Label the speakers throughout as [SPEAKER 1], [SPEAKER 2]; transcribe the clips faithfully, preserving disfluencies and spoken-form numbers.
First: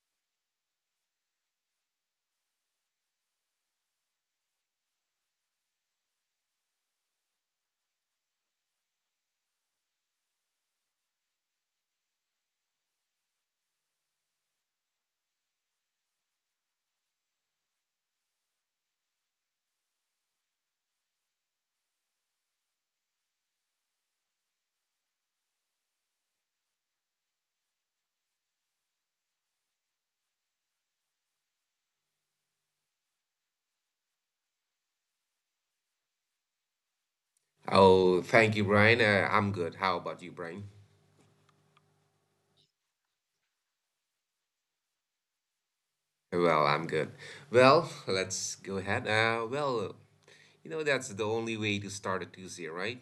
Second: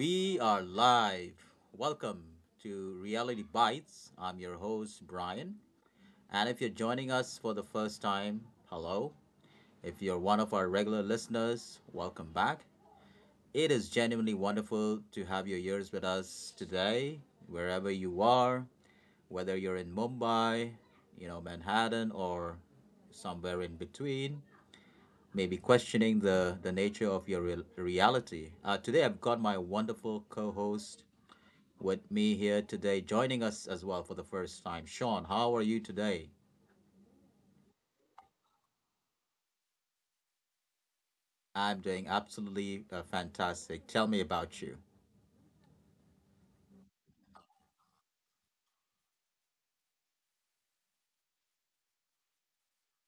[SPEAKER 1] we are live. Welcome to Reality Bites. I'm your host, Brian. And if you're joining us for the first time, hello. If you're one of our regular listeners, welcome back. It is genuinely wonderful to have your ears with us today, wherever you are, whether you're in Mumbai, you know, Manhattan, or somewhere in between, maybe questioning the, the nature of your real reality. Uh, today, I've got my wonderful co host with me here today, joining us as well for the first time. Sean, how are you today?
[SPEAKER 2] Oh, thank you, Brian. Uh, I'm good. How about you, Brian?
[SPEAKER 1] I'm doing absolutely uh, fantastic. Tell me about you.
[SPEAKER 2] Well, I'm good. Well, let's go ahead. Uh, well, you know, that's the only way to start a Tuesday, right?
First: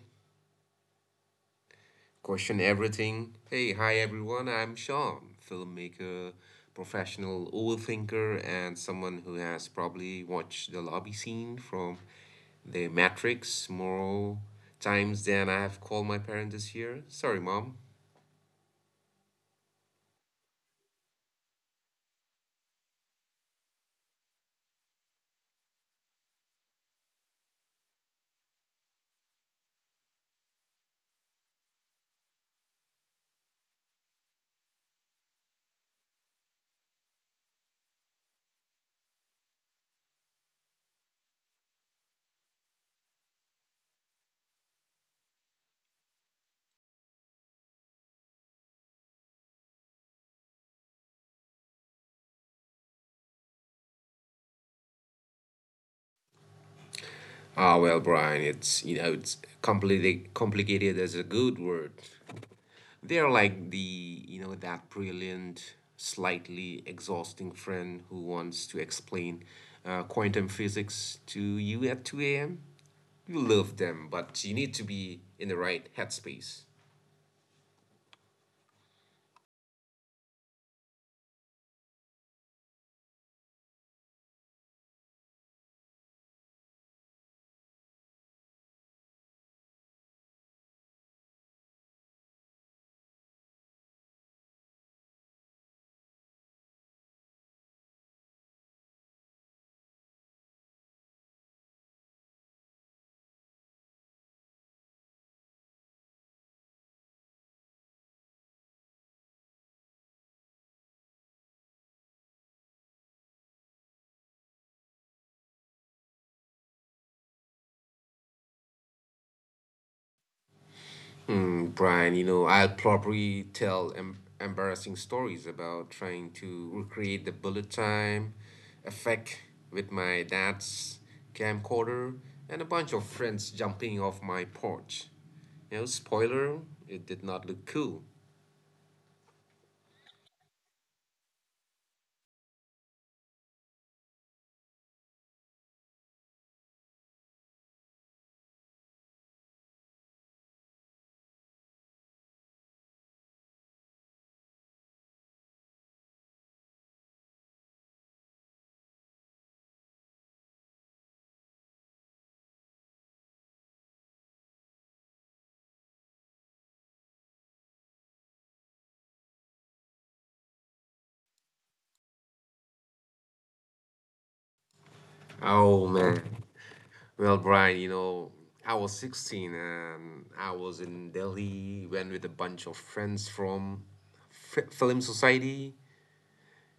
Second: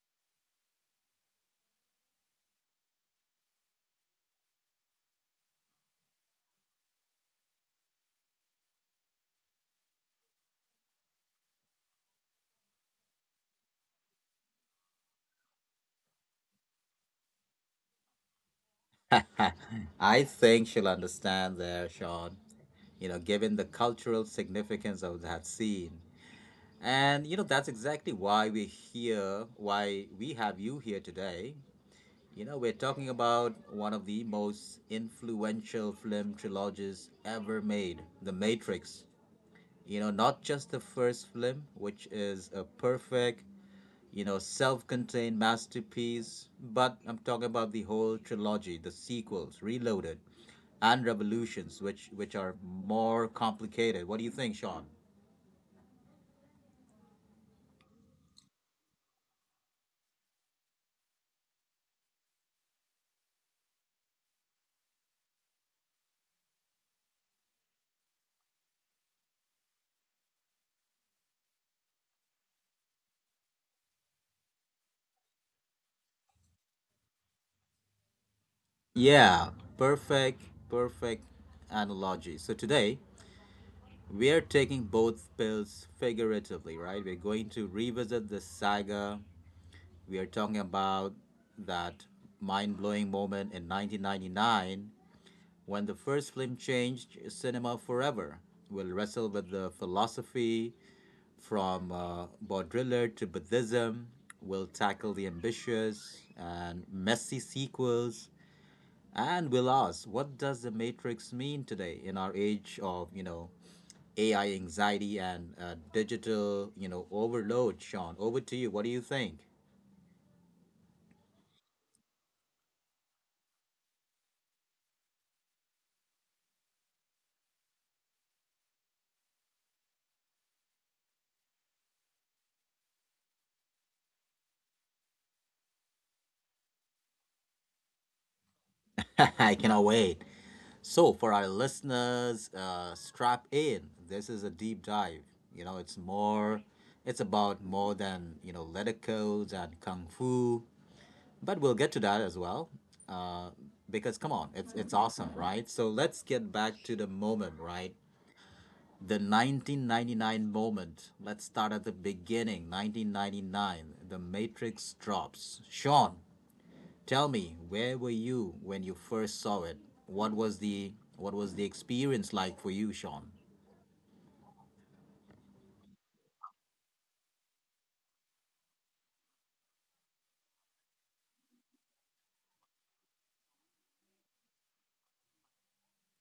[SPEAKER 2] Question everything. Hey, hi, everyone. I'm Sean, filmmaker, professional overthinker, and someone who has probably watched the lobby scene from The Matrix more times than I have called my parents this year. Sorry, Mom.
[SPEAKER 1] I think she'll understand there, Sean, you know, given the cultural significance of that scene. And, you know, that's exactly why we're here, why we have you here today. You know, we're talking about one of the most influential film trilogies ever made, The Matrix. You know, not just the first film, which is a perfect, you know, self contained masterpiece, but I'm talking about the whole trilogy, the sequels, Reloaded and Revolutions, which, which are more complicated. What do you think, Sean?
[SPEAKER 2] Ah, well, Brian, it's you know it's completely complicated as a good word. They're like the you know that brilliant, slightly exhausting friend who wants to explain uh, quantum physics to you at two a m. You love them, but you need to be in the right headspace.
[SPEAKER 1] Yeah, perfect, perfect analogy. So today, we are taking both pills figuratively, right? We're going to revisit the saga. We are talking about that mind blowing moment in nineteen ninety-nine when the first film changed cinema forever. We'll wrestle with the philosophy from uh, Baudrillard to Buddhism. We'll tackle the ambitious and messy sequels, and we'll ask, what does the Matrix mean today in our age of you know A I anxiety and uh, digital you know overload? Sean, over to you. What do you think?
[SPEAKER 2] Mm, Brian, you know, I'll probably tell em- embarrassing stories about trying to recreate the bullet time effect with my dad's camcorder and a bunch of friends jumping off my porch. You know, spoiler, it did not look cool.
[SPEAKER 1] I cannot wait. So, for our listeners, uh, strap in. This is a deep dive. You know, it's more, it's about more than, you know, letter codes and kung fu, but we'll get to that as well. Uh, because come on, it's it's awesome, right? So let's get back to the moment, right? The nineteen ninety-nine moment. Let's start at the beginning. nineteen ninety-nine, The Matrix drops. Sean, tell me, where were you when you first saw it? What was the what was the experience like for you, Sean?
[SPEAKER 2] Oh man. Well, Brian, you know, I was sixteen and I was in Delhi, went with a bunch of friends from F- Film Society.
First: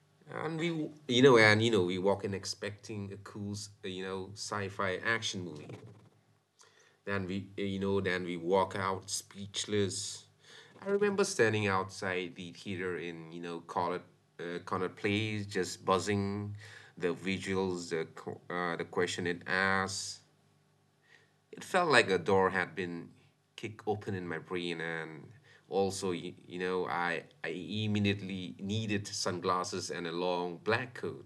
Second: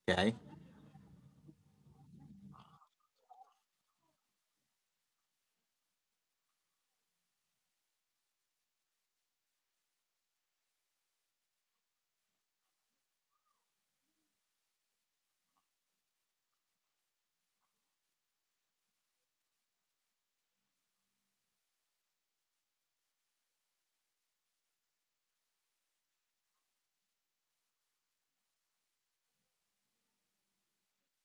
[SPEAKER 1] Okay.
[SPEAKER 2] And we, you know, and you know, we walk in expecting a cool, s- uh, you know, sci-fi action movie. Then we, uh, you know, then we walk out speechless. I remember standing outside the theater in, you know, Connaught, uh, Connaught Place, just buzzing, the visuals, the co- uh, the question it asks. It felt like a door had been kicked open in my brain, and also, you, you know, I I immediately needed sunglasses and a long black coat.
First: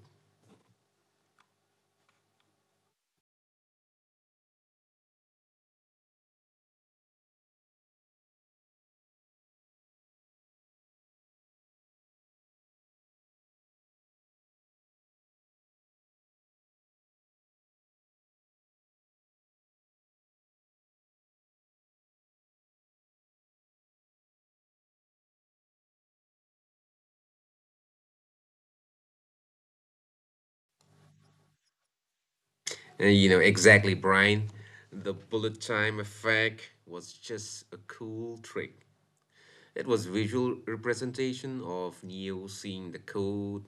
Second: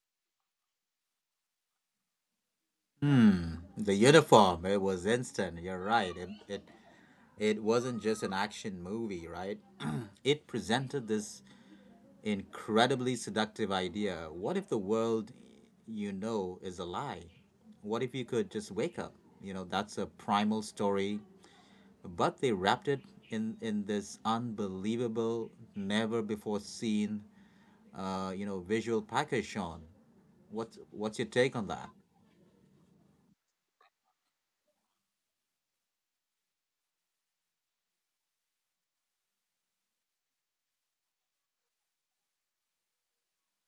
[SPEAKER 1] The uniform, it was instant. You're right. It it it wasn't just an action movie, right? It presented this incredibly seductive idea. What if the world you know is a lie? What if you could just wake up? You know, that's a primal story, but they wrapped it in in this unbelievable, never before seen uh, you know, visual package shown. What's what's your take on that?
[SPEAKER 2] Uh, you know, exactly, Brian. The bullet time effect was just a cool trick. It was visual representation of Neo seeing the code,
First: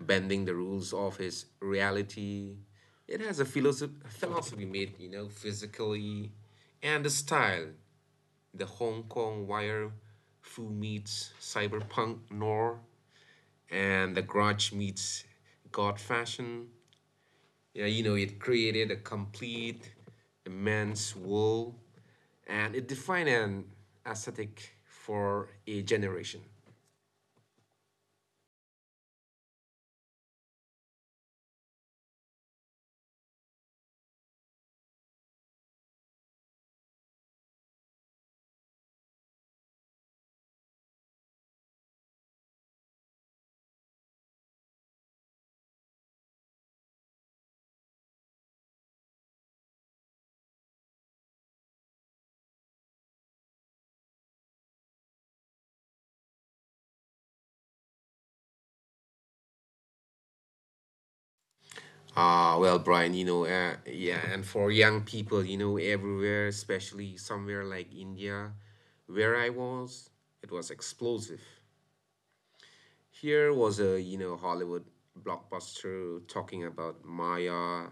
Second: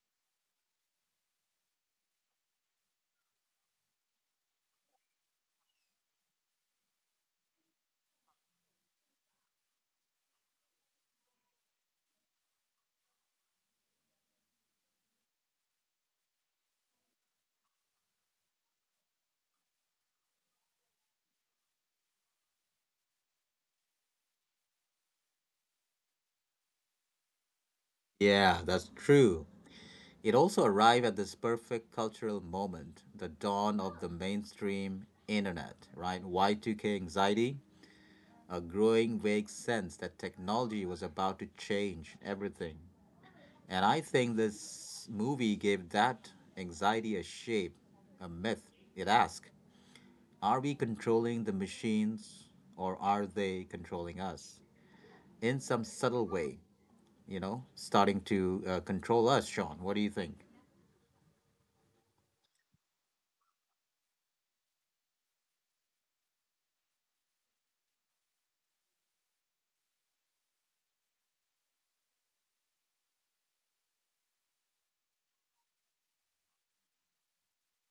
[SPEAKER 2] bending the rules of his reality. It has a philosoph- philosophy made, you know, physically and the style. The Hong Kong wire foo meets cyberpunk noir and the grudge meets god fashion, yeah, you know, it created a complete, immense wall, and it defined an aesthetic for a generation.
[SPEAKER 1] Yeah, that's true. It also arrived at this perfect cultural moment, the dawn of the mainstream internet, right? Y two K anxiety, a growing vague sense that technology was about to change everything. And I think this movie gave that anxiety a shape, a myth. It asks, are we controlling the machines or are they controlling us? In some subtle way, you know, starting to uh, control us, Sean. What do you think?
[SPEAKER 2] Ah, well, Brian, you know, uh, yeah, and for young people, you know, everywhere, especially somewhere like India, where I was, it was explosive. Here was a, you know, Hollywood blockbuster talking about Maya,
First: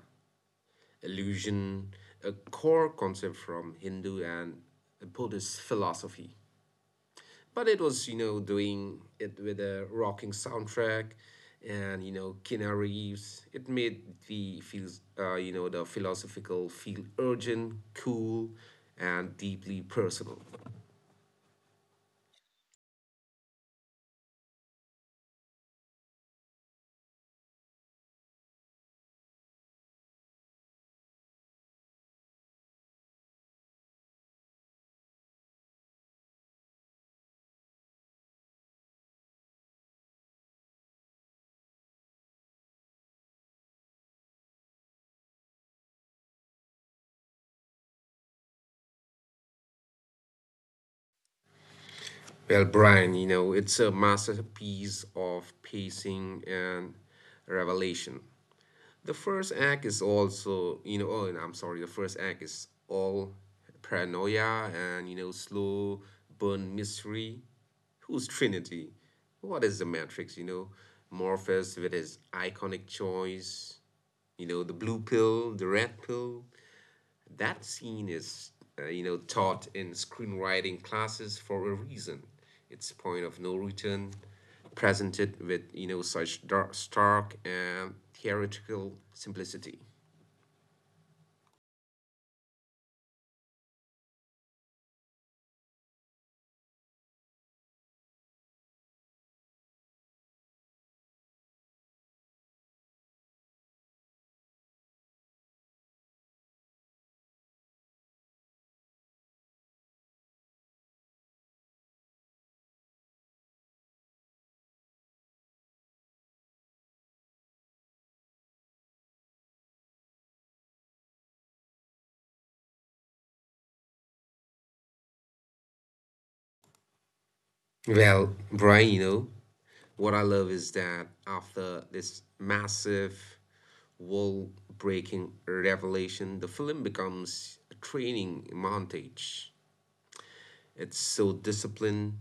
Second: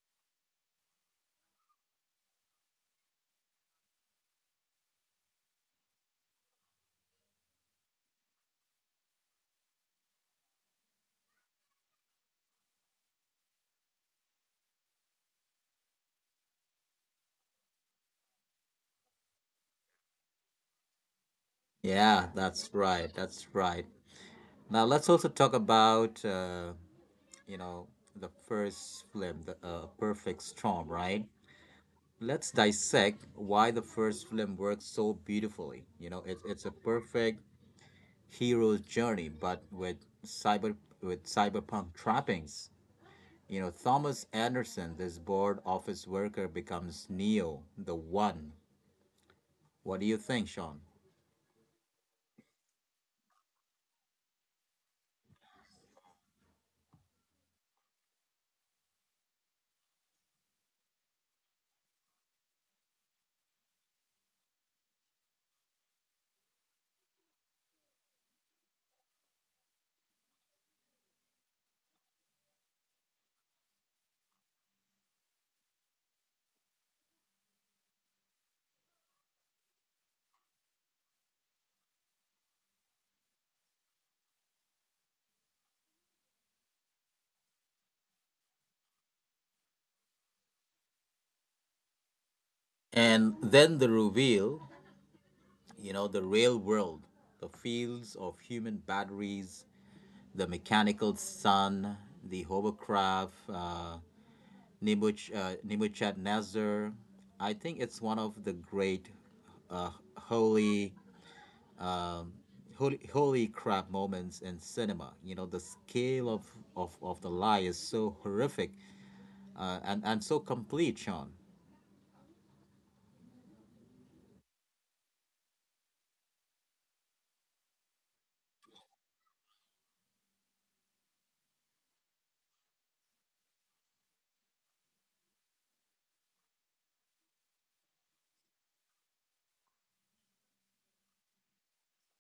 [SPEAKER 2] illusion, a core concept from Hindu and Buddhist philosophy. But it was, you know, doing it with a rocking soundtrack and, you know, Keanu Reeves. It made the feels uh, you know, the philosophical feel urgent, cool, and deeply personal.
[SPEAKER 1] Yeah, that's right. That's right. Now let's also talk about uh, you know the first film, the uh, Perfect Storm, right? Let's dissect why the first film works so beautifully. You know, it's it's a perfect hero's journey, but with cyber with cyberpunk trappings. You know, Thomas Anderson, this bored office worker, becomes Neo, the One. What do you think, Sean?
[SPEAKER 2] Well, Brian, you know, it's a masterpiece of pacing and revelation. The first act is also, you know, oh, and I'm sorry, the first act is all paranoia and, you know, slow burn mystery. Who's Trinity? What is the Matrix, you know? Morpheus with his iconic choice, you know, the blue pill, the red pill, that scene is, uh, you know, taught in screenwriting classes for a reason. It's point of no return, presented with, you know, such dark, stark and theoretical simplicity.
[SPEAKER 1] And then the reveal, you know, the real world, the fields of human batteries, the mechanical sun, the hovercraft, uh, Nibuch, uh, Nebuchadnezzar. I think it's one of the great uh, holy, holy, holy crap moments in cinema. You know, the scale of, of, of the lie is so horrific uh, and, and so complete, Sean.
[SPEAKER 2] Well, Brian, you know, what I love is that after this massive wall breaking revelation, the film becomes a training montage. It's so disciplined,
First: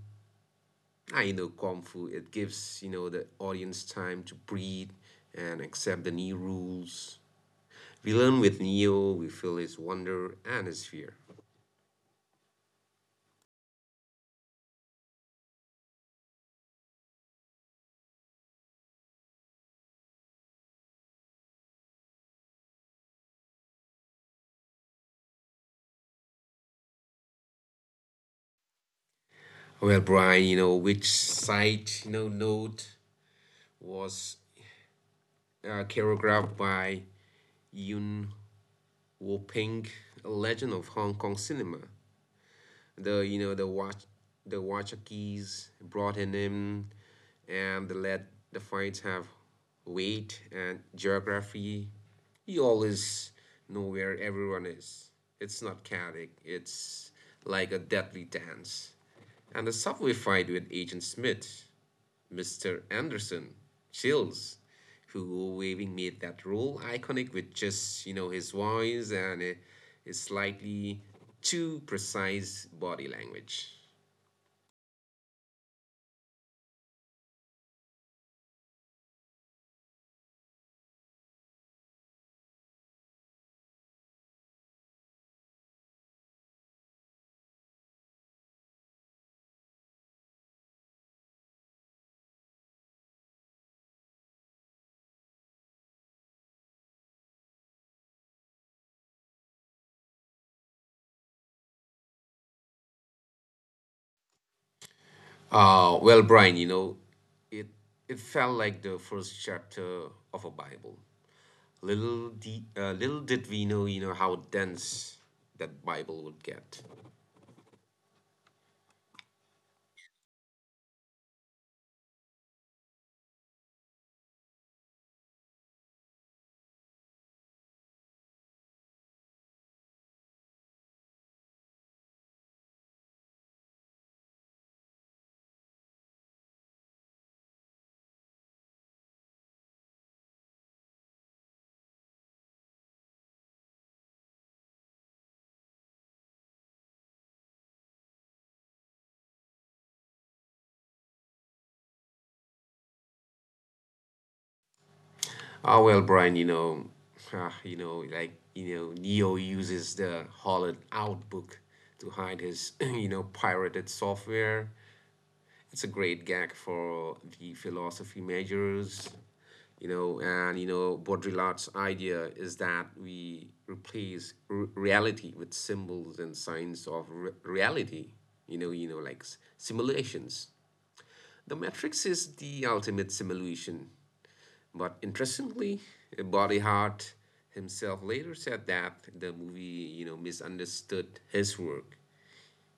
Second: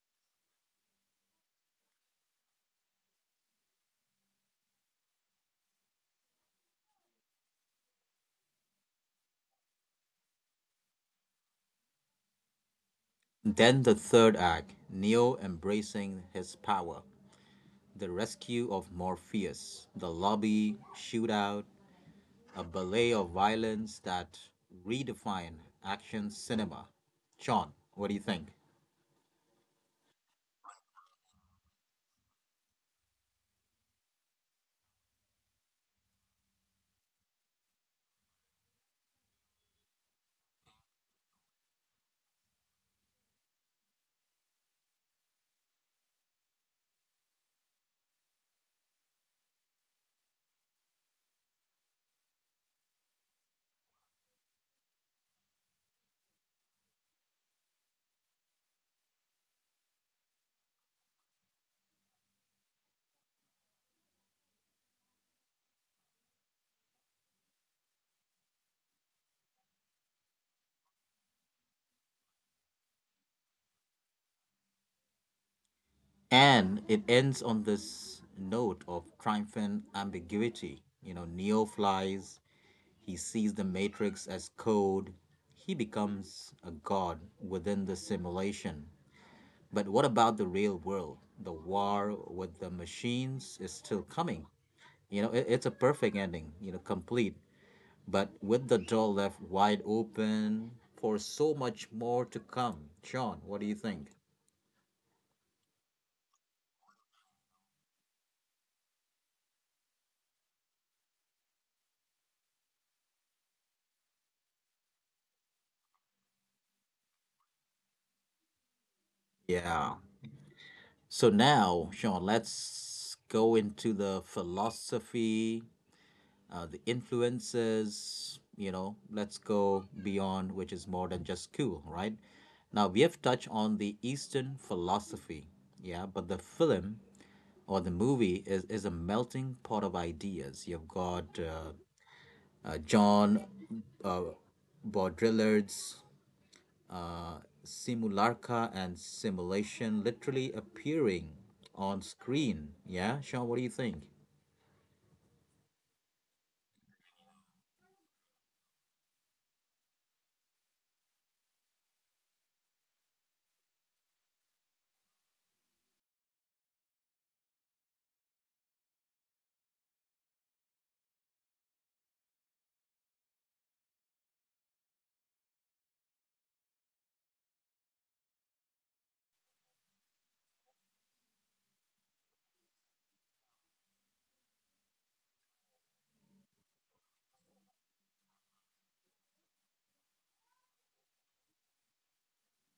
[SPEAKER 2] I know kung fu. It gives, you know, the audience time to breathe and accept the new rules. We learn with Neo. We feel his wonder and his fear.
[SPEAKER 1] Then the third act, Neo embracing his power. The Rescue of Morpheus, The Lobby, Shootout, a ballet of violence that redefine action cinema. Sean, what do you think?
[SPEAKER 2] Well, Brian, you know, which side, you know, note was uh, choreographed by Yuen Woo Ping, a legend of Hong Kong cinema. The you know the watch the watcher keys brought him in and let the fights have weight and geography. You always know where everyone is. It's not chaotic. It's like a deadly dance. And the subway fight with Agent Smith. Mister Anderson, chills, who Waving made that role iconic with just, you know, his voice and uh, his slightly too precise body language.
[SPEAKER 1] And it ends on this note of triumphant ambiguity. You know, Neo flies, he sees the Matrix as code, he becomes a god within the simulation. But what about the real world? The war with the machines is still coming. You know, it, it's a perfect ending, you know, complete, but with the door left wide open for so much more to come. Sean, what do you think?
[SPEAKER 2] Uh, well, Brian, you know, it, it felt like the first chapter of a Bible. Little, de- uh, little did we know, you know, how dense that Bible would get.
[SPEAKER 1] Yeah. So now, Sean, let's go into the philosophy, uh, the influences, you know, let's go beyond, which is more than just school, right? Now, we have touched on the Eastern philosophy, yeah, but the film or the movie is, is a melting pot of ideas. You've got uh, uh, John uh, Baudrillard's Simulacra and Simulation literally appearing on screen. Yeah, Sean, what do you think?
[SPEAKER 2] Oh well, Brian, you know, ah, you know, like you know, Neo uses the Holland Outbook to hide his, you know, pirated software. It's a great gag for the philosophy majors, you know, and you know, Baudrillard's idea is that we replace r- reality with symbols and signs of re- reality. You know, you know, like s- simulations. The Matrix is the ultimate simulation, but interestingly, Body Hart himself later said that the movie, you know, misunderstood his work.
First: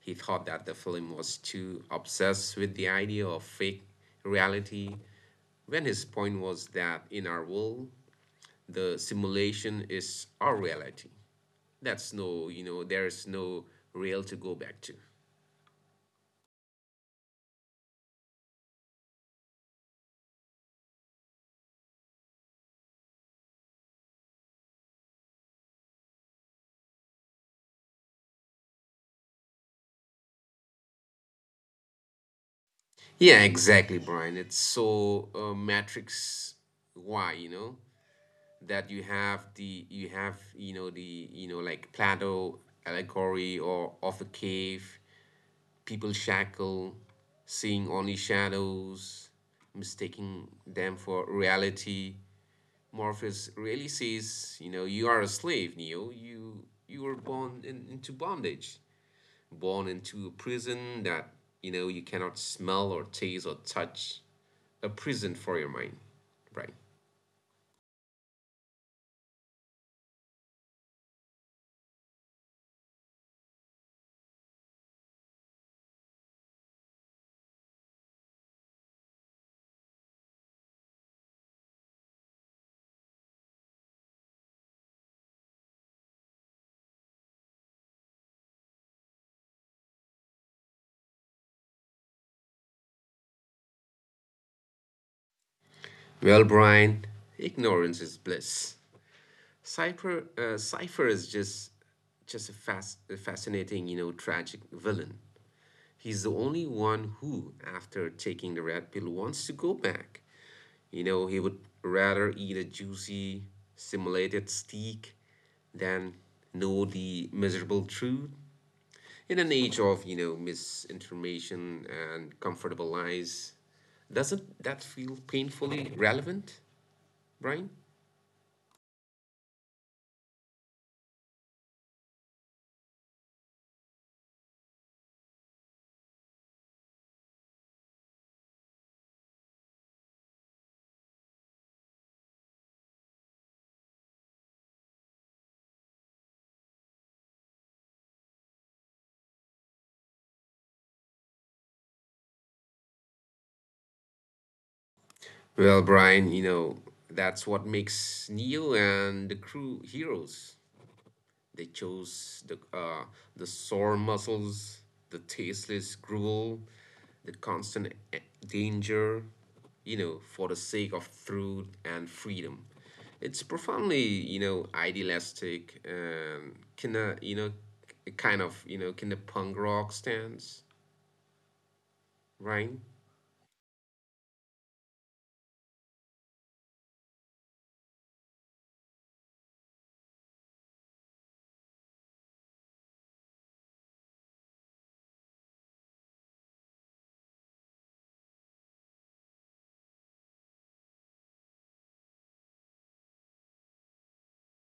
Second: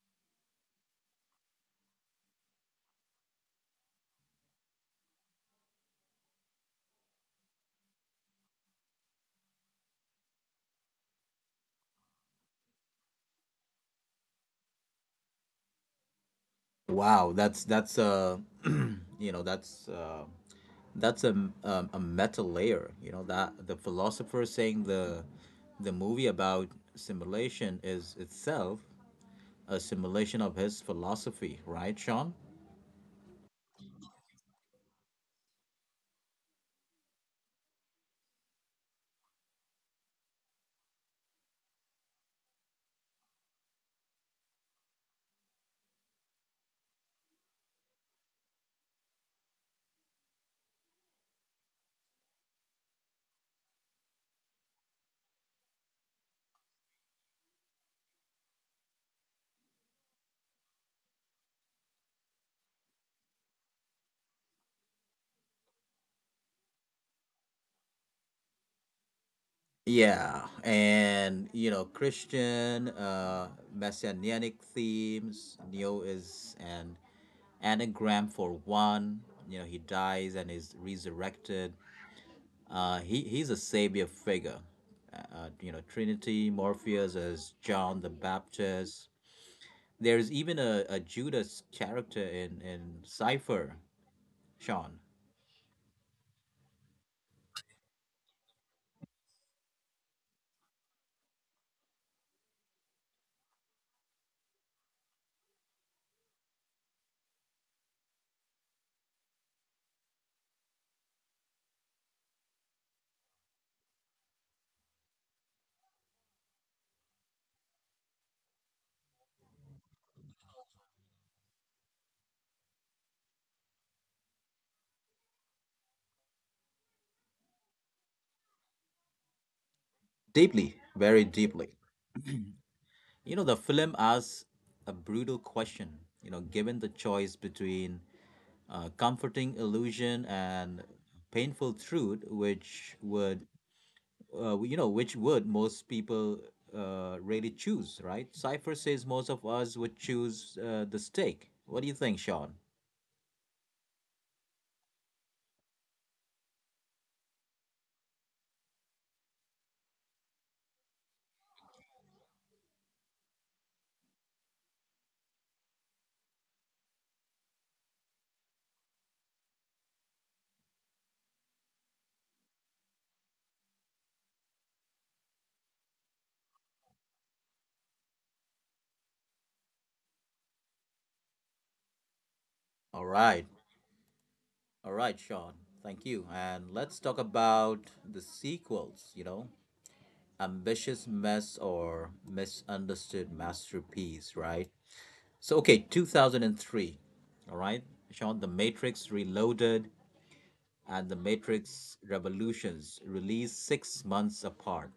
[SPEAKER 2] He thought that the film was too obsessed with the idea of fake reality, when his point was that in our world, the simulation is our reality. That's no, you know, there is no real to go back to.
[SPEAKER 1] Wow, that's that's uh, you know that's uh, that's a um, a meta layer. You know that the philosopher saying the the movie about simulation is itself a simulation of his philosophy, right, Sean?
[SPEAKER 2] Yeah, exactly, Brian. It's so, uh, Matrix why, you know? That you have the you have you know the you know like Plato allegory or of the cave, people shackle, seeing only shadows, mistaking them for reality. Morpheus really says, you know, you are a slave, Neo. You you were born in, into bondage, born into a prison that, you know, you cannot smell or taste or touch, a prison for your mind, right?
[SPEAKER 1] Yeah, and you know, Christian, uh, messianic themes. Neo is an anagram for one. You know, he dies and is resurrected. Uh, he he's a savior figure. Uh, uh, you know, Trinity, Morpheus as John the Baptist. There's even a, a Judas character in in Cipher, Sean.
[SPEAKER 2] Well, Brian, ignorance is bliss. Cypher, uh, Cypher is just just a, fas- a fascinating, you know, tragic villain. He's the only one who, after taking the red pill, wants to go back. You know, he would rather eat a juicy, simulated steak than know the miserable truth. In an age of, you know, misinformation and comfortable lies, doesn't that feel painfully relevant, Brian?
[SPEAKER 1] Deeply, very deeply. You know, the film asks a brutal question. You know, given the choice between uh, comforting illusion and painful truth, which would, uh, you know, which would most people uh, really choose, right? Cypher says most of us would choose uh, the steak. What do you think, Sean?
[SPEAKER 2] Well, Brian, you know, that's what makes Neo and the crew heroes. They chose the uh, the sore muscles, the tasteless gruel, the constant e- danger, you know, for the sake of truth and freedom. It's profoundly, you know, idealistic and kinda, you know, k- kind of, you know, kinda punk rock stance,
[SPEAKER 1] All right.
[SPEAKER 2] right?
[SPEAKER 1] All right, Sean. Thank you. And let's talk about the sequels, you know, Ambitious Mess or Misunderstood Masterpiece, right? So, okay, two thousand three, all right, Sean, The Matrix Reloaded and The Matrix Revolutions released six months apart.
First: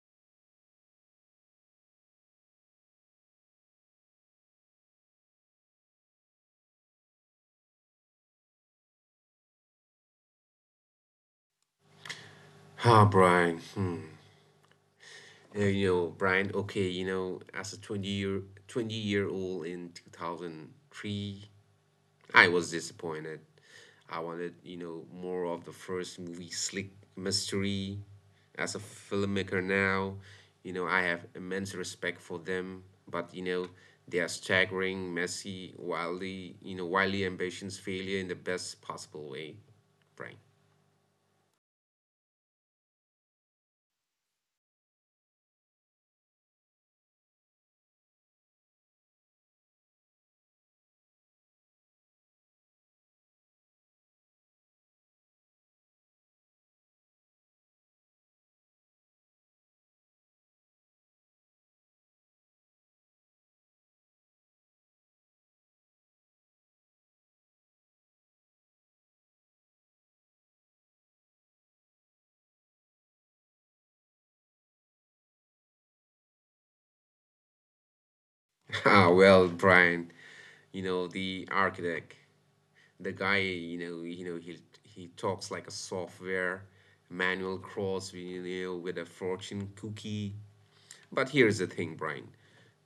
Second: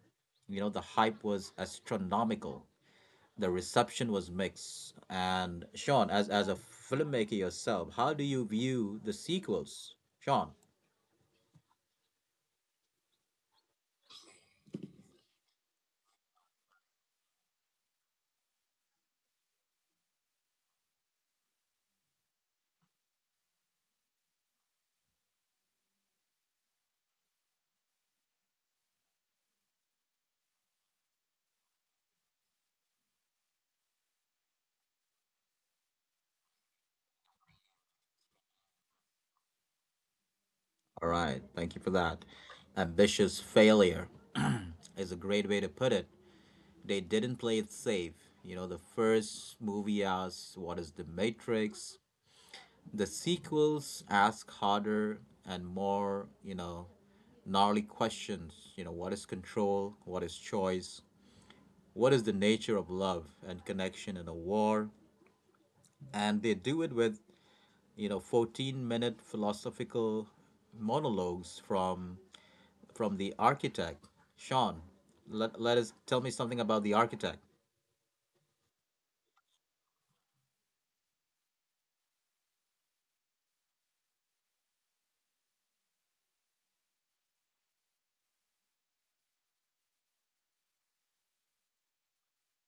[SPEAKER 1] You know, the hype was astronomical, the reception was mixed. And, Sean, as, as a filmmaker yourself, how do you view the sequels? Sean,
[SPEAKER 2] Ah, Brian. Hmm. Uh, you know, Brian, okay, you know, as a twenty year twenty year old in two thousand three, I was disappointed. I wanted, you know, more of the first movie slick mystery. As a filmmaker now, you know, I have immense respect for them, but, you know, they are staggering, messy, wildly, you know, wildly ambitious failure in the best possible way, Brian.
[SPEAKER 1] all right, thank you for that. Ambitious failure is a great way to put it. They didn't play it safe. You know, the first movie asks, what is the Matrix? The sequels ask harder and more, you know, gnarly questions. You know, what is control? What is choice? What is the nature of love and connection in a war? And they do it with, you know, fourteen minute philosophical monologues from from the architect, Sean. Let, let us tell me something about the architect.
[SPEAKER 2] Ah, well, Brian, you know, the architect. the guy you know you know he he talks like a software manual cross, you know, with a fortune cookie. But here's the thing, Brian,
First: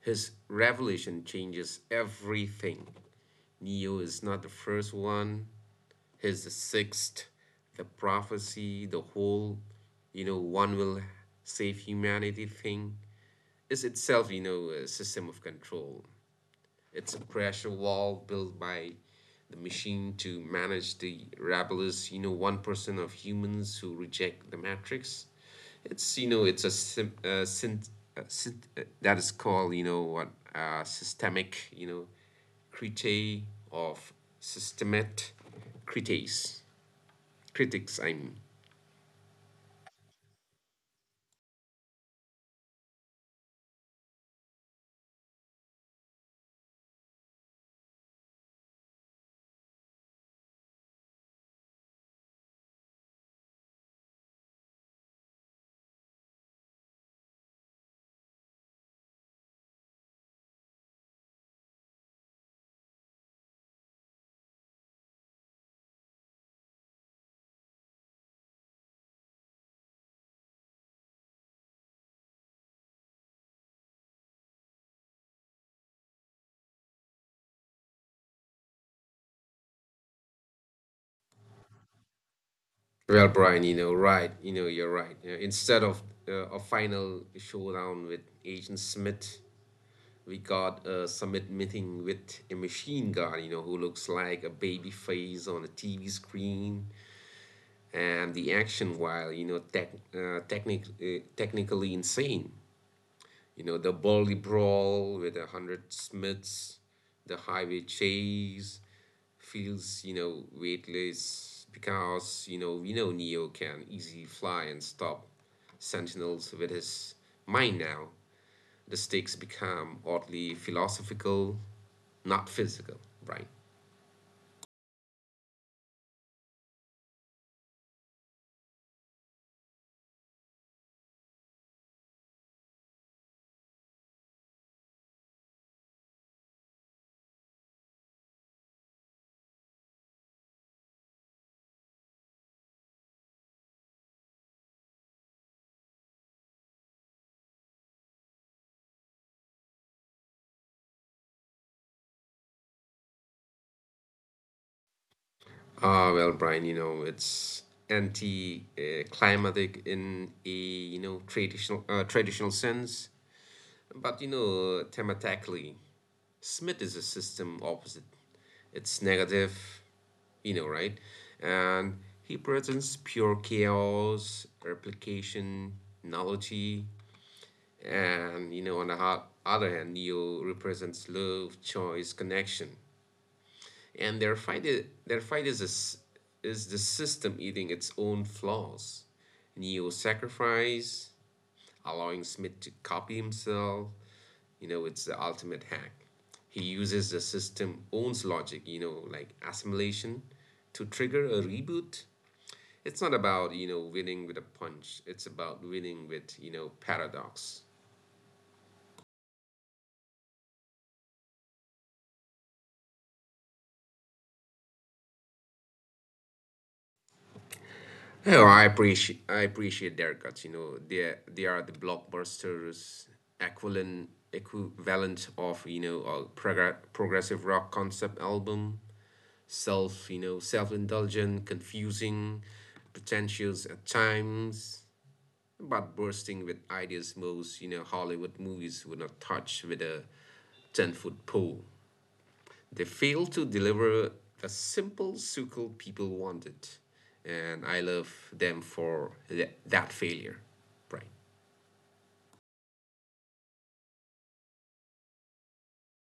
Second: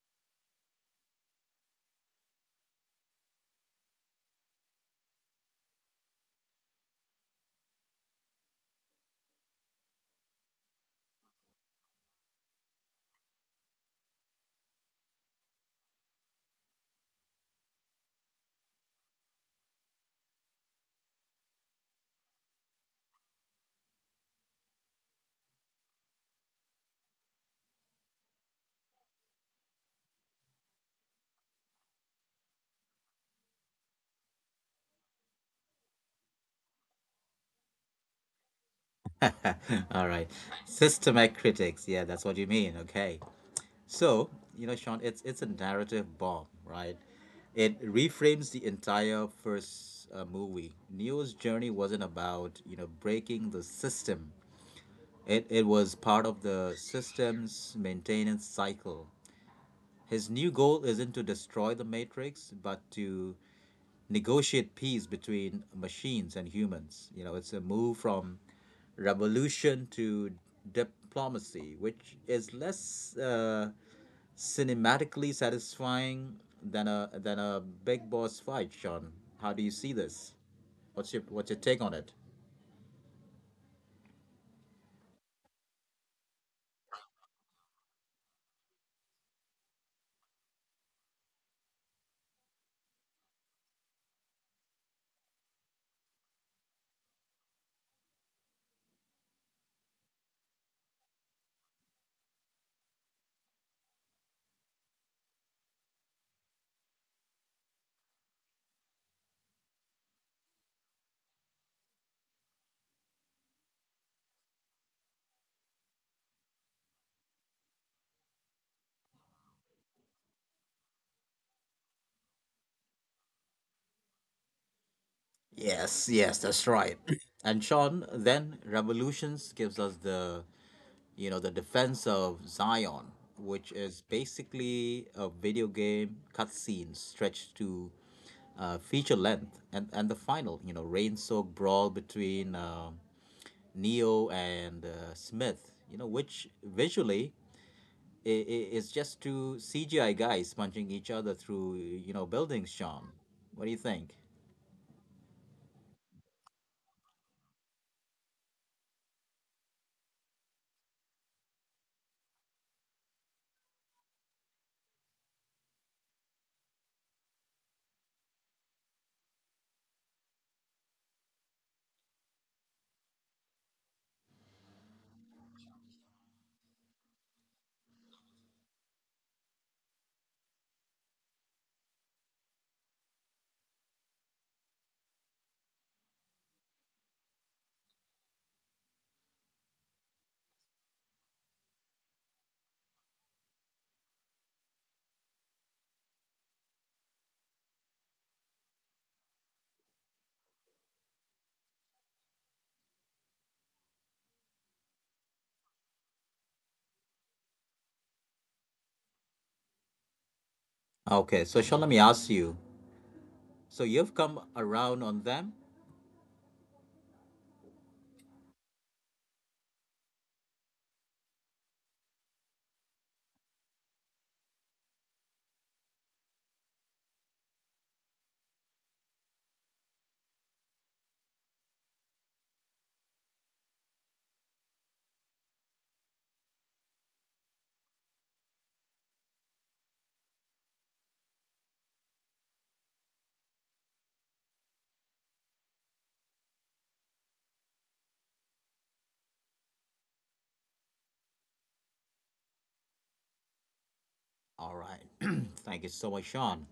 [SPEAKER 2] his revelation changes everything. Neo is not the first one, he's the sixth. The prophecy, the whole, you know, one will save humanity thing is itself, you know, a system of control. It's a pressure valve built by the machine to manage the rabulous, you know, one percent of humans who reject the matrix. It's, you know, it's a, sim, uh, syn, uh, syn, uh, that is called, you know, what, uh, systemic, you know, critique of systemat critics, critics, I mean.
[SPEAKER 1] All right. Systemic critics. Yeah, that's what you mean. Okay. So, you know, Sean, it's it's a narrative bomb, right? It reframes the entire first uh, movie. Neo's journey wasn't about, you know, breaking the system. It it was part of the system's maintenance cycle. His new goal isn't to destroy the matrix, but to negotiate peace between machines and humans. You know, it's a move from revolution to diplomacy, which is less uh, cinematically satisfying than a than a big boss fight, Sean. How do you see this? What's your what's your take on it?
[SPEAKER 2] Well, Brian, you know, right, you know, you're right. Yeah, instead of uh, a final showdown with Agent Smith, we got a summit meeting with a machine gun, you know, who looks like a baby face on a T V screen, and the action, while, you know, tech, uh, technic, uh, technically insane. You know, the bully brawl with a hundred smiths, the highway chase feels, you know, weightless because, you know, we know Neo can easily fly and stop sentinels with his mind now. The stakes become oddly philosophical, not physical, right?
[SPEAKER 1] Yes, yes, that's right. And Sean, then Revolutions gives us the you know the defense of Zion, which is basically a video game cutscene stretched to uh, feature length, and and the final you know rain soaked brawl between uh, Neo and uh, Smith, you know which visually i i- it's just two C G I guys punching each other through, you know, buildings, Sean. What do you think?
[SPEAKER 2] Ah, well, Brian, you know, it's anti-climatic in a, you know, traditional uh, traditional sense, but, you know, thematically, Smith is a system opposite. It's negative, you know, right? And he presents pure chaos, replication, nullity, and, you know, on the ho- other hand, Neo represents love, choice, connection, and their fight is, their fight is a s is the system eating its own flaws. Neo sacrifice, allowing Smith to copy himself, you know, it's the ultimate hack. He uses the system owns logic, you know, like assimilation, to trigger a reboot. It's not about, you know, winning with a punch, it's about winning with, you know, paradox.
[SPEAKER 1] Okay, so Sean, let me ask you. So you've come around on them?
[SPEAKER 2] Hey, Oh, I appreciate I appreciate their guts. You know, they they are the blockbusters equivalent equivalent of, you know, a prog- progressive rock concept album, self you know self indulgent, confusing, pretentious at times, but bursting with ideas most, you know, Hollywood movies would not touch with a ten foot pole. They failed to deliver the simple sequel people wanted, and I love them for tha- that failure, Brian.
[SPEAKER 1] All right. Thank you so much, Sean.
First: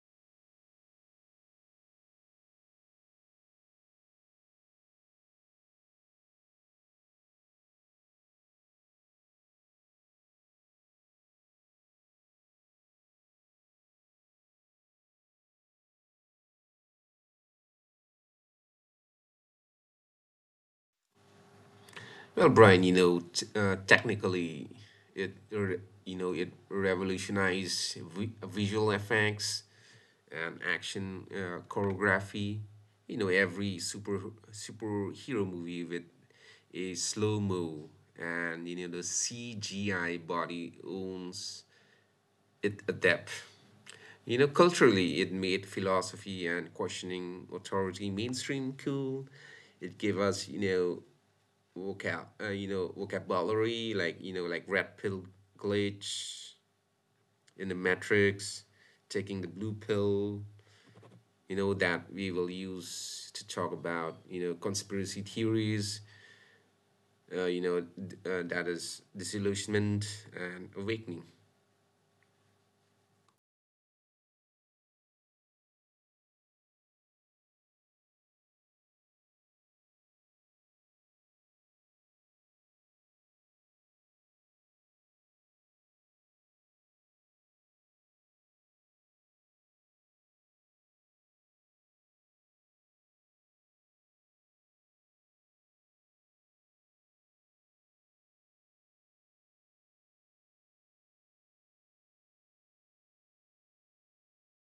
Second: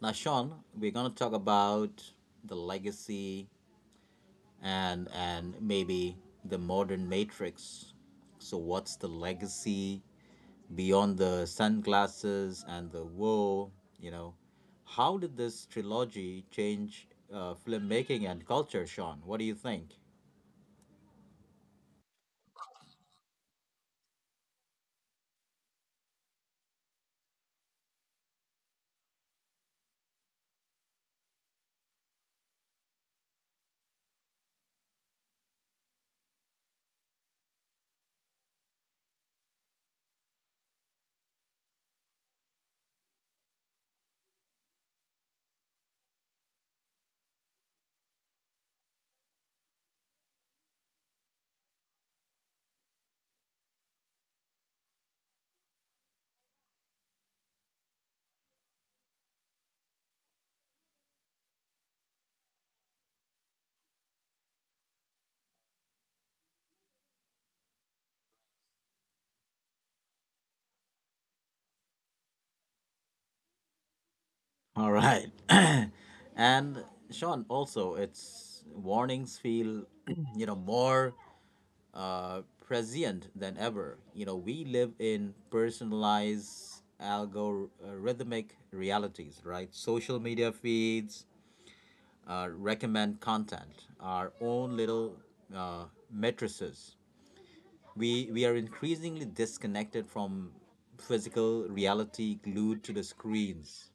[SPEAKER 1] Now, Sean, we're going to talk about the legacy and and maybe the modern matrix. So what's the legacy beyond the sunglasses and the woe, you know. How did this trilogy change uh, filmmaking and culture, Sean? What do you think?
[SPEAKER 2] Well, Brian, you know, t- uh, technically, it re- you know it revolutionized vi- visual effects and action, uh, choreography. You know, every super superhero movie with a slow mo and, you know, the C G I body owns it adapt. You know, culturally, it made philosophy and questioning authority mainstream cool. It gave us, you know, vocab, uh, you know, vocabulary like, you know, like red pill, glitch in the matrix, taking the blue pill. You know that we will use to talk about, you know, conspiracy theories. Uh, you know, d- uh, that is disillusionment and awakening.
[SPEAKER 1] All right. And Sean, also, its warnings feel, you know, more uh, prescient than ever. You know, we live in personalized algorithmic realities, right? Social media feeds, uh, recommend content, our own little uh, matrices. We, we are increasingly disconnected from physical reality glued to the screens.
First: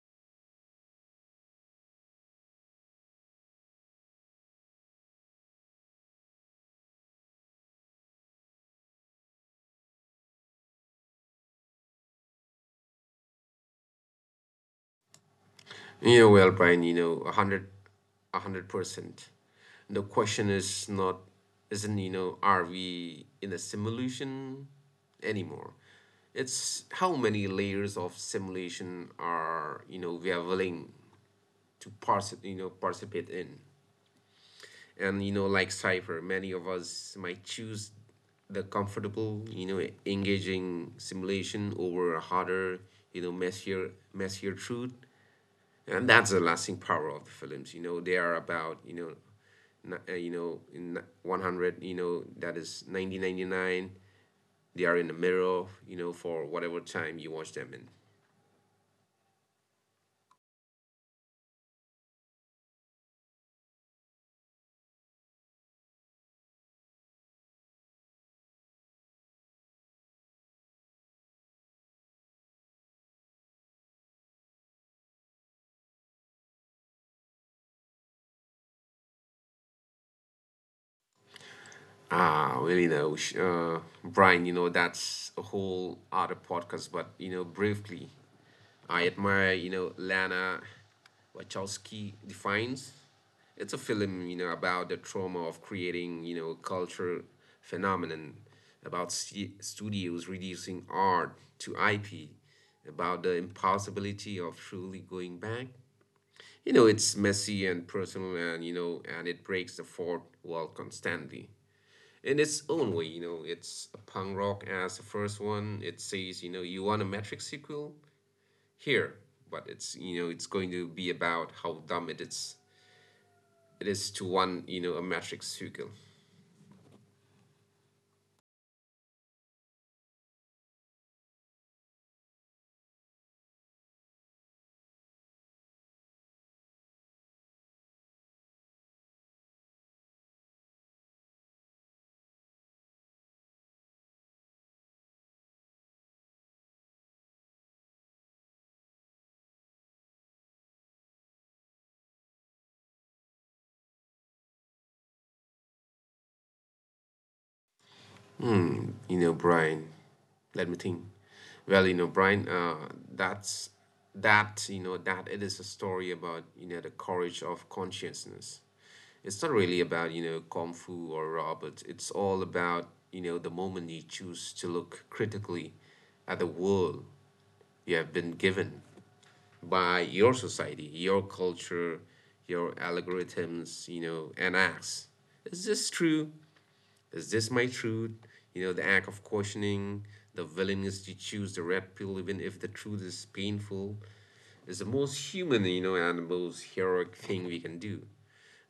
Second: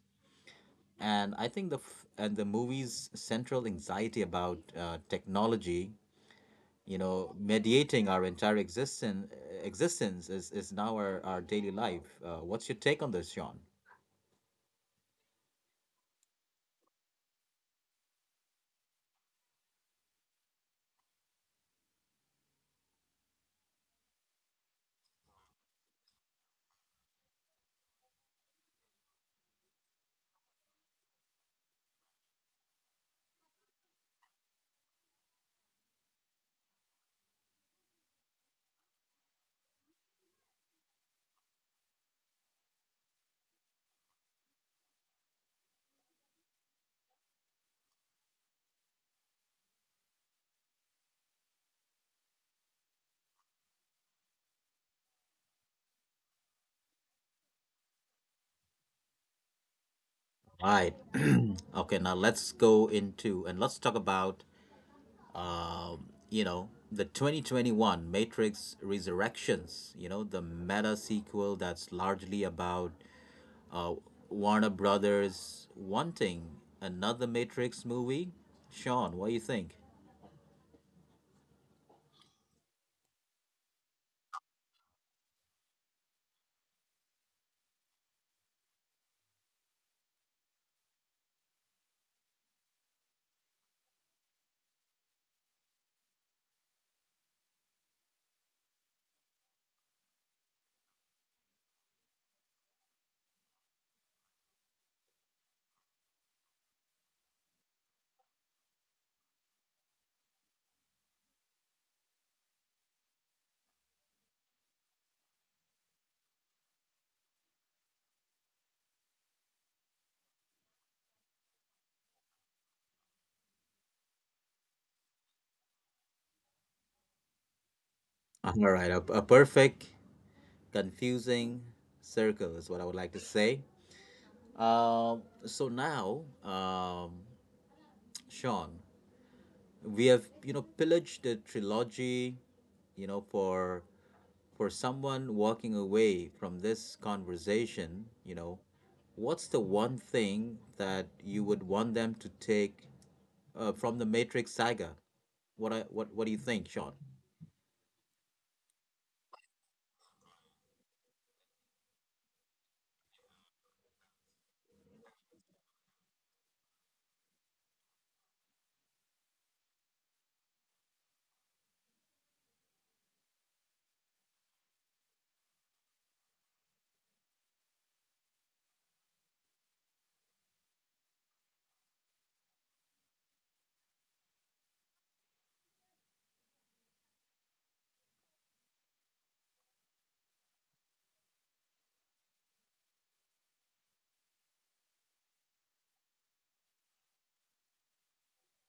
[SPEAKER 1] And I think the f- and the movie's central anxiety about uh, technology, you know, mediating our entire existence existence is, is now our, our daily life. Uh, what's your take on this, Sean?
[SPEAKER 2] Yeah, well, Brian, you know, a hundred, one hundred percent. The question is not, isn't, you know, are we in a simulation anymore? It's how many layers of simulation are you know we are willing to parse, you know participate in, and, you know, like Cypher, many of us might choose the comfortable, you know, engaging simulation over a harder, you know, messier, messier truth, and that's the lasting power of the films. You know they are about, you know n- uh, you know in one hundred, you know that is nineteen ninety-nine. They are in the mirror you know for whatever time you watch them in.
[SPEAKER 1] Right. Okay, now let's go into and let's talk about you know the twenty twenty-one matrix resurrections, you know, the meta sequel that's largely about uh, warner brothers wanting another matrix movie. Sean, what do you think?
[SPEAKER 2] Ah, really, no, sh- uh, Brian, you know, that's a whole other podcast, but, you know, briefly, I admire, you know, Lana Wachowski defines. It's a film, you know, about the trauma of creating, you know, culture phenomenon, about stu- studios reducing art to I P, about the impossibility of truly going back. You know, it's messy and personal and, you know, and it breaks the fourth wall constantly in its own way. You know, it's a punk rock as the first one. It says, you know, you want a Matrix sequel here, but it's you know, it's going to be about how dumb it is. It is to want you know a Matrix sequel.
[SPEAKER 1] All right, a, a perfect confusing circle is what I would like to say. Um, so now um, Sean, we have you know pillaged the trilogy, you know. for for someone walking away from this conversation, you know, what's the one thing that you would want them to take uh, from the matrix saga? What I, what what do you think Sean?
[SPEAKER 2] Hmm, you know, Brian, let me think. Well, you know, Brian, uh, that's that, you know, that it is a story about, you know, the courage of consciousness. It's not really about, you know, Kung Fu or Robert. It's all about, you know, the moment you choose to look critically at the world you have been given by your society, your culture, your algorithms, you know, and acts. Is this true? Is this my truth? You know, the act of questioning, the willingness to choose the red pill, even if the truth is painful, is the most human, you know, and the most heroic thing we can do.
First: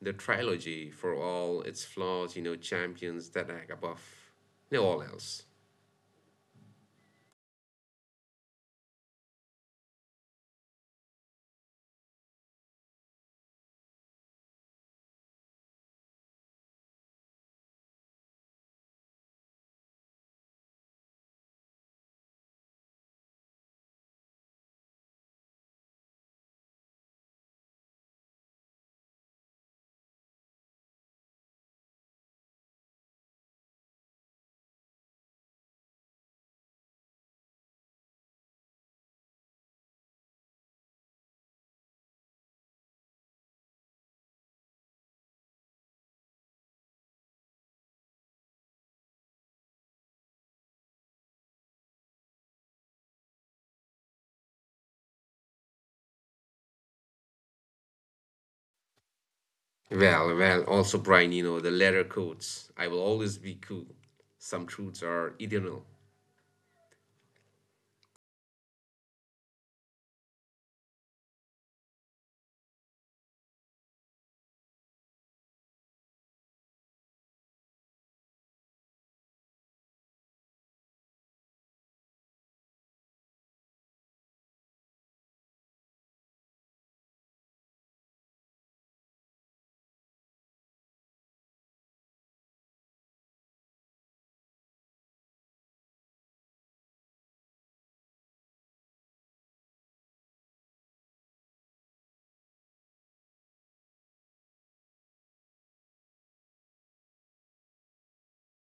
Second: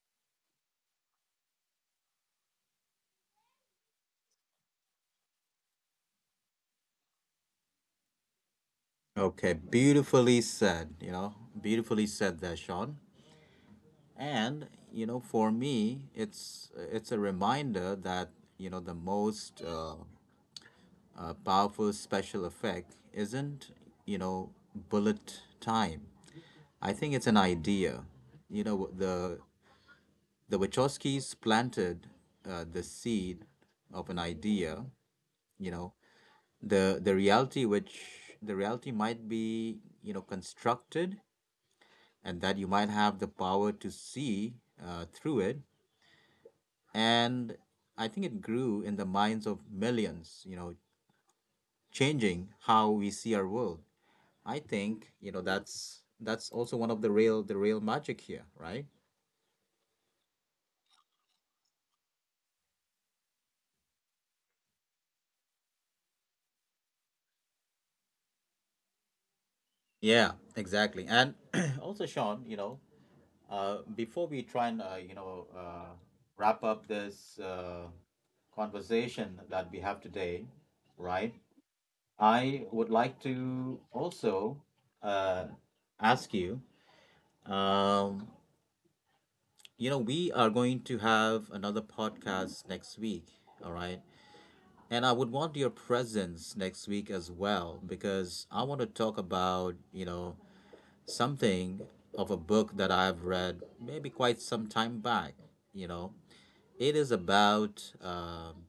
[SPEAKER 2] The trilogy, for all its flaws, you know, champions that act above, you know, all else.
[SPEAKER 1] Okay, beautifully said you know beautifully said there, Sean. And you know for me, it's it's a reminder that you know the most uh, uh, powerful special effect isn't, you know, bullet time. I think it's an idea. You know, the the Wachowskis planted uh, the seed of an idea. You know, the the reality which the reality might be, you know, constructed, and that you might have the power to see uh, through it. And I think it grew in the minds of millions. You know, changing how we see our world. I think, you know, that's that's also one of the real the real magic here, right?
[SPEAKER 2] Well, well, also, Brian, you know, the letter quotes. I will always be cool. Some truths are eternal.
[SPEAKER 1] Yeah, exactly. And also, Sean, you know, uh, before we try and uh, you know uh, wrap up this uh, conversation that we have today, right? I would like to also uh, ask you. Um, you know, we are going to have another podcast next week. All right. And I would want your presence next week as well, because I want to talk about, you know, something of a book that I've read maybe quite some time back, you know. It is about um,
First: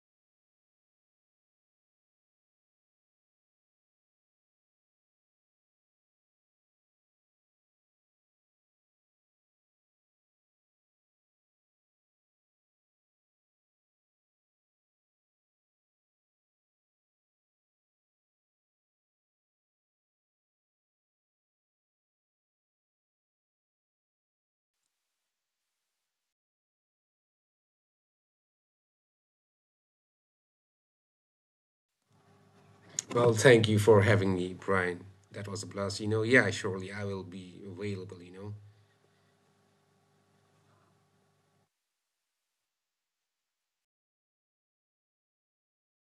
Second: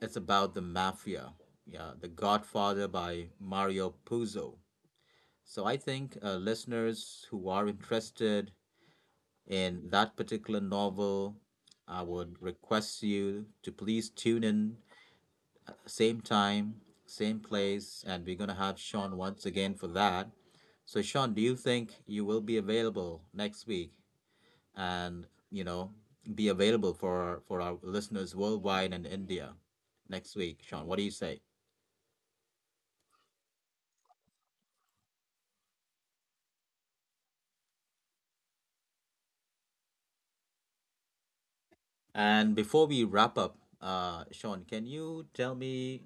[SPEAKER 1] it's about the mafia. Yeah, The Godfather by Mario Puzo. So I think uh, listeners who are interested in that particular novel, I would request you to please tune in. Same time, same place, and we're gonna have Sean once again for that. So, Sean, do you think you will be available next week and, you know, be available for for our listeners worldwide and India next week? Sean, what do you say?
[SPEAKER 2] Well, thank you for having me, Brian. That was a blast. You know, yeah, surely I will be available, you know.
[SPEAKER 1] And before we wrap up, uh, Sean, can you tell me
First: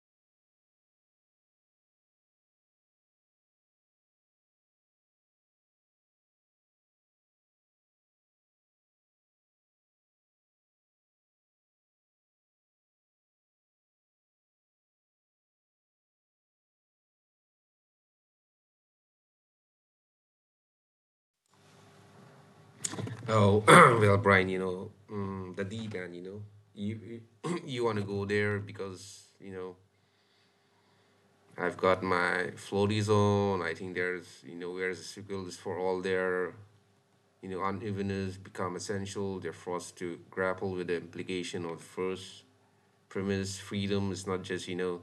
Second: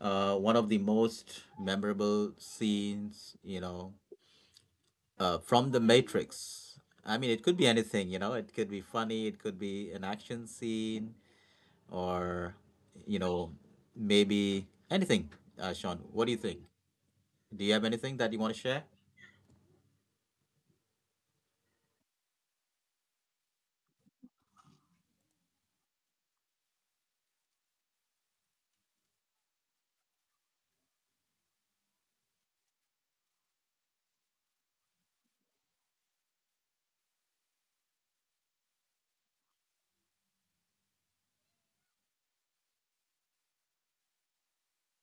[SPEAKER 1] uh, one of the most memorable scenes, you know, uh, from the Matrix. I mean, it could be anything, you know, it could be funny, it could be an action scene, or, you know, maybe anything. Uh, Sean, what do you think? Do you have anything that you want to share?
[SPEAKER 2] Oh, well, Brian, you know, mm, the deep end, you know, you you, you want to go there because, you know, I've got my floaties on. I think there's, you know, where's the sequel is for all their, you know, unevenness become essential. They're forced to grapple with the implication of first premise freedom is not just you know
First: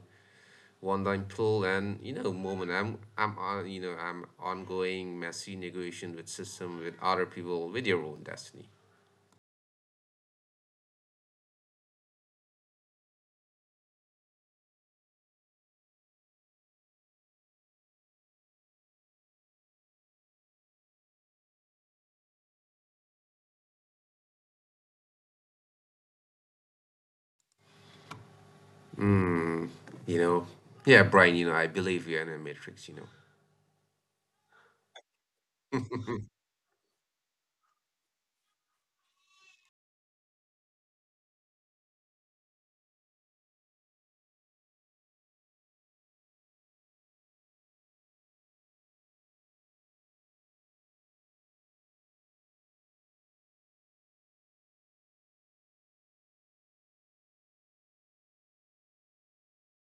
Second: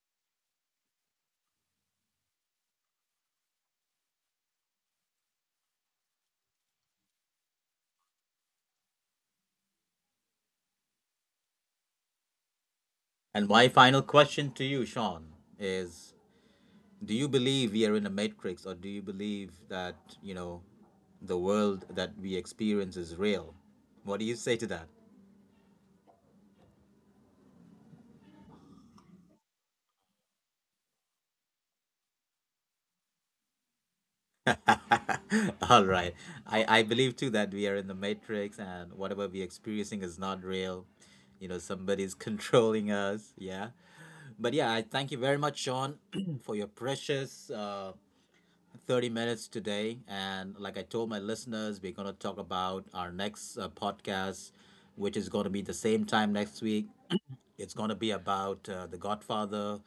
[SPEAKER 2] one time pull, and you know moment I'm I'm on you know I'm ongoing messy negotiation with system, with other people, with your own destiny.
[SPEAKER 1] And my final question to you, Sean, is do you believe we are in a matrix, or do you believe that, you know, the world that we experience is real? What do you say to that?
[SPEAKER 2] Mm, you know, yeah, Brian, you know, I believe you're in a matrix, you know.
[SPEAKER 1] All right. I, I believe too that we are in the matrix and whatever we're experiencing is not real. You know, somebody's controlling us. Yeah. But yeah, I thank you very much, Sean, for your precious uh, thirty minutes today. And like I told my listeners, we're going to talk about our next uh, podcast, which is going to be the same time next week. It's going to be about uh, The Godfather,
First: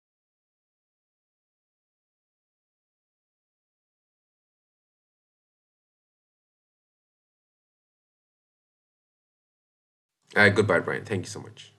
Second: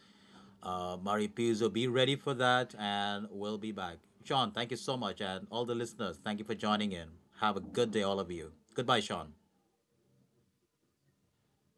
[SPEAKER 1] uh, Mari Pizzo. Be ready for that, and we'll be back. Sean, thank you so much. And all the listeners, thank you for joining in. Have a good day, all of you. Goodbye, Sean.
[SPEAKER 2] Uh, goodbye, Brian. Thank you so much.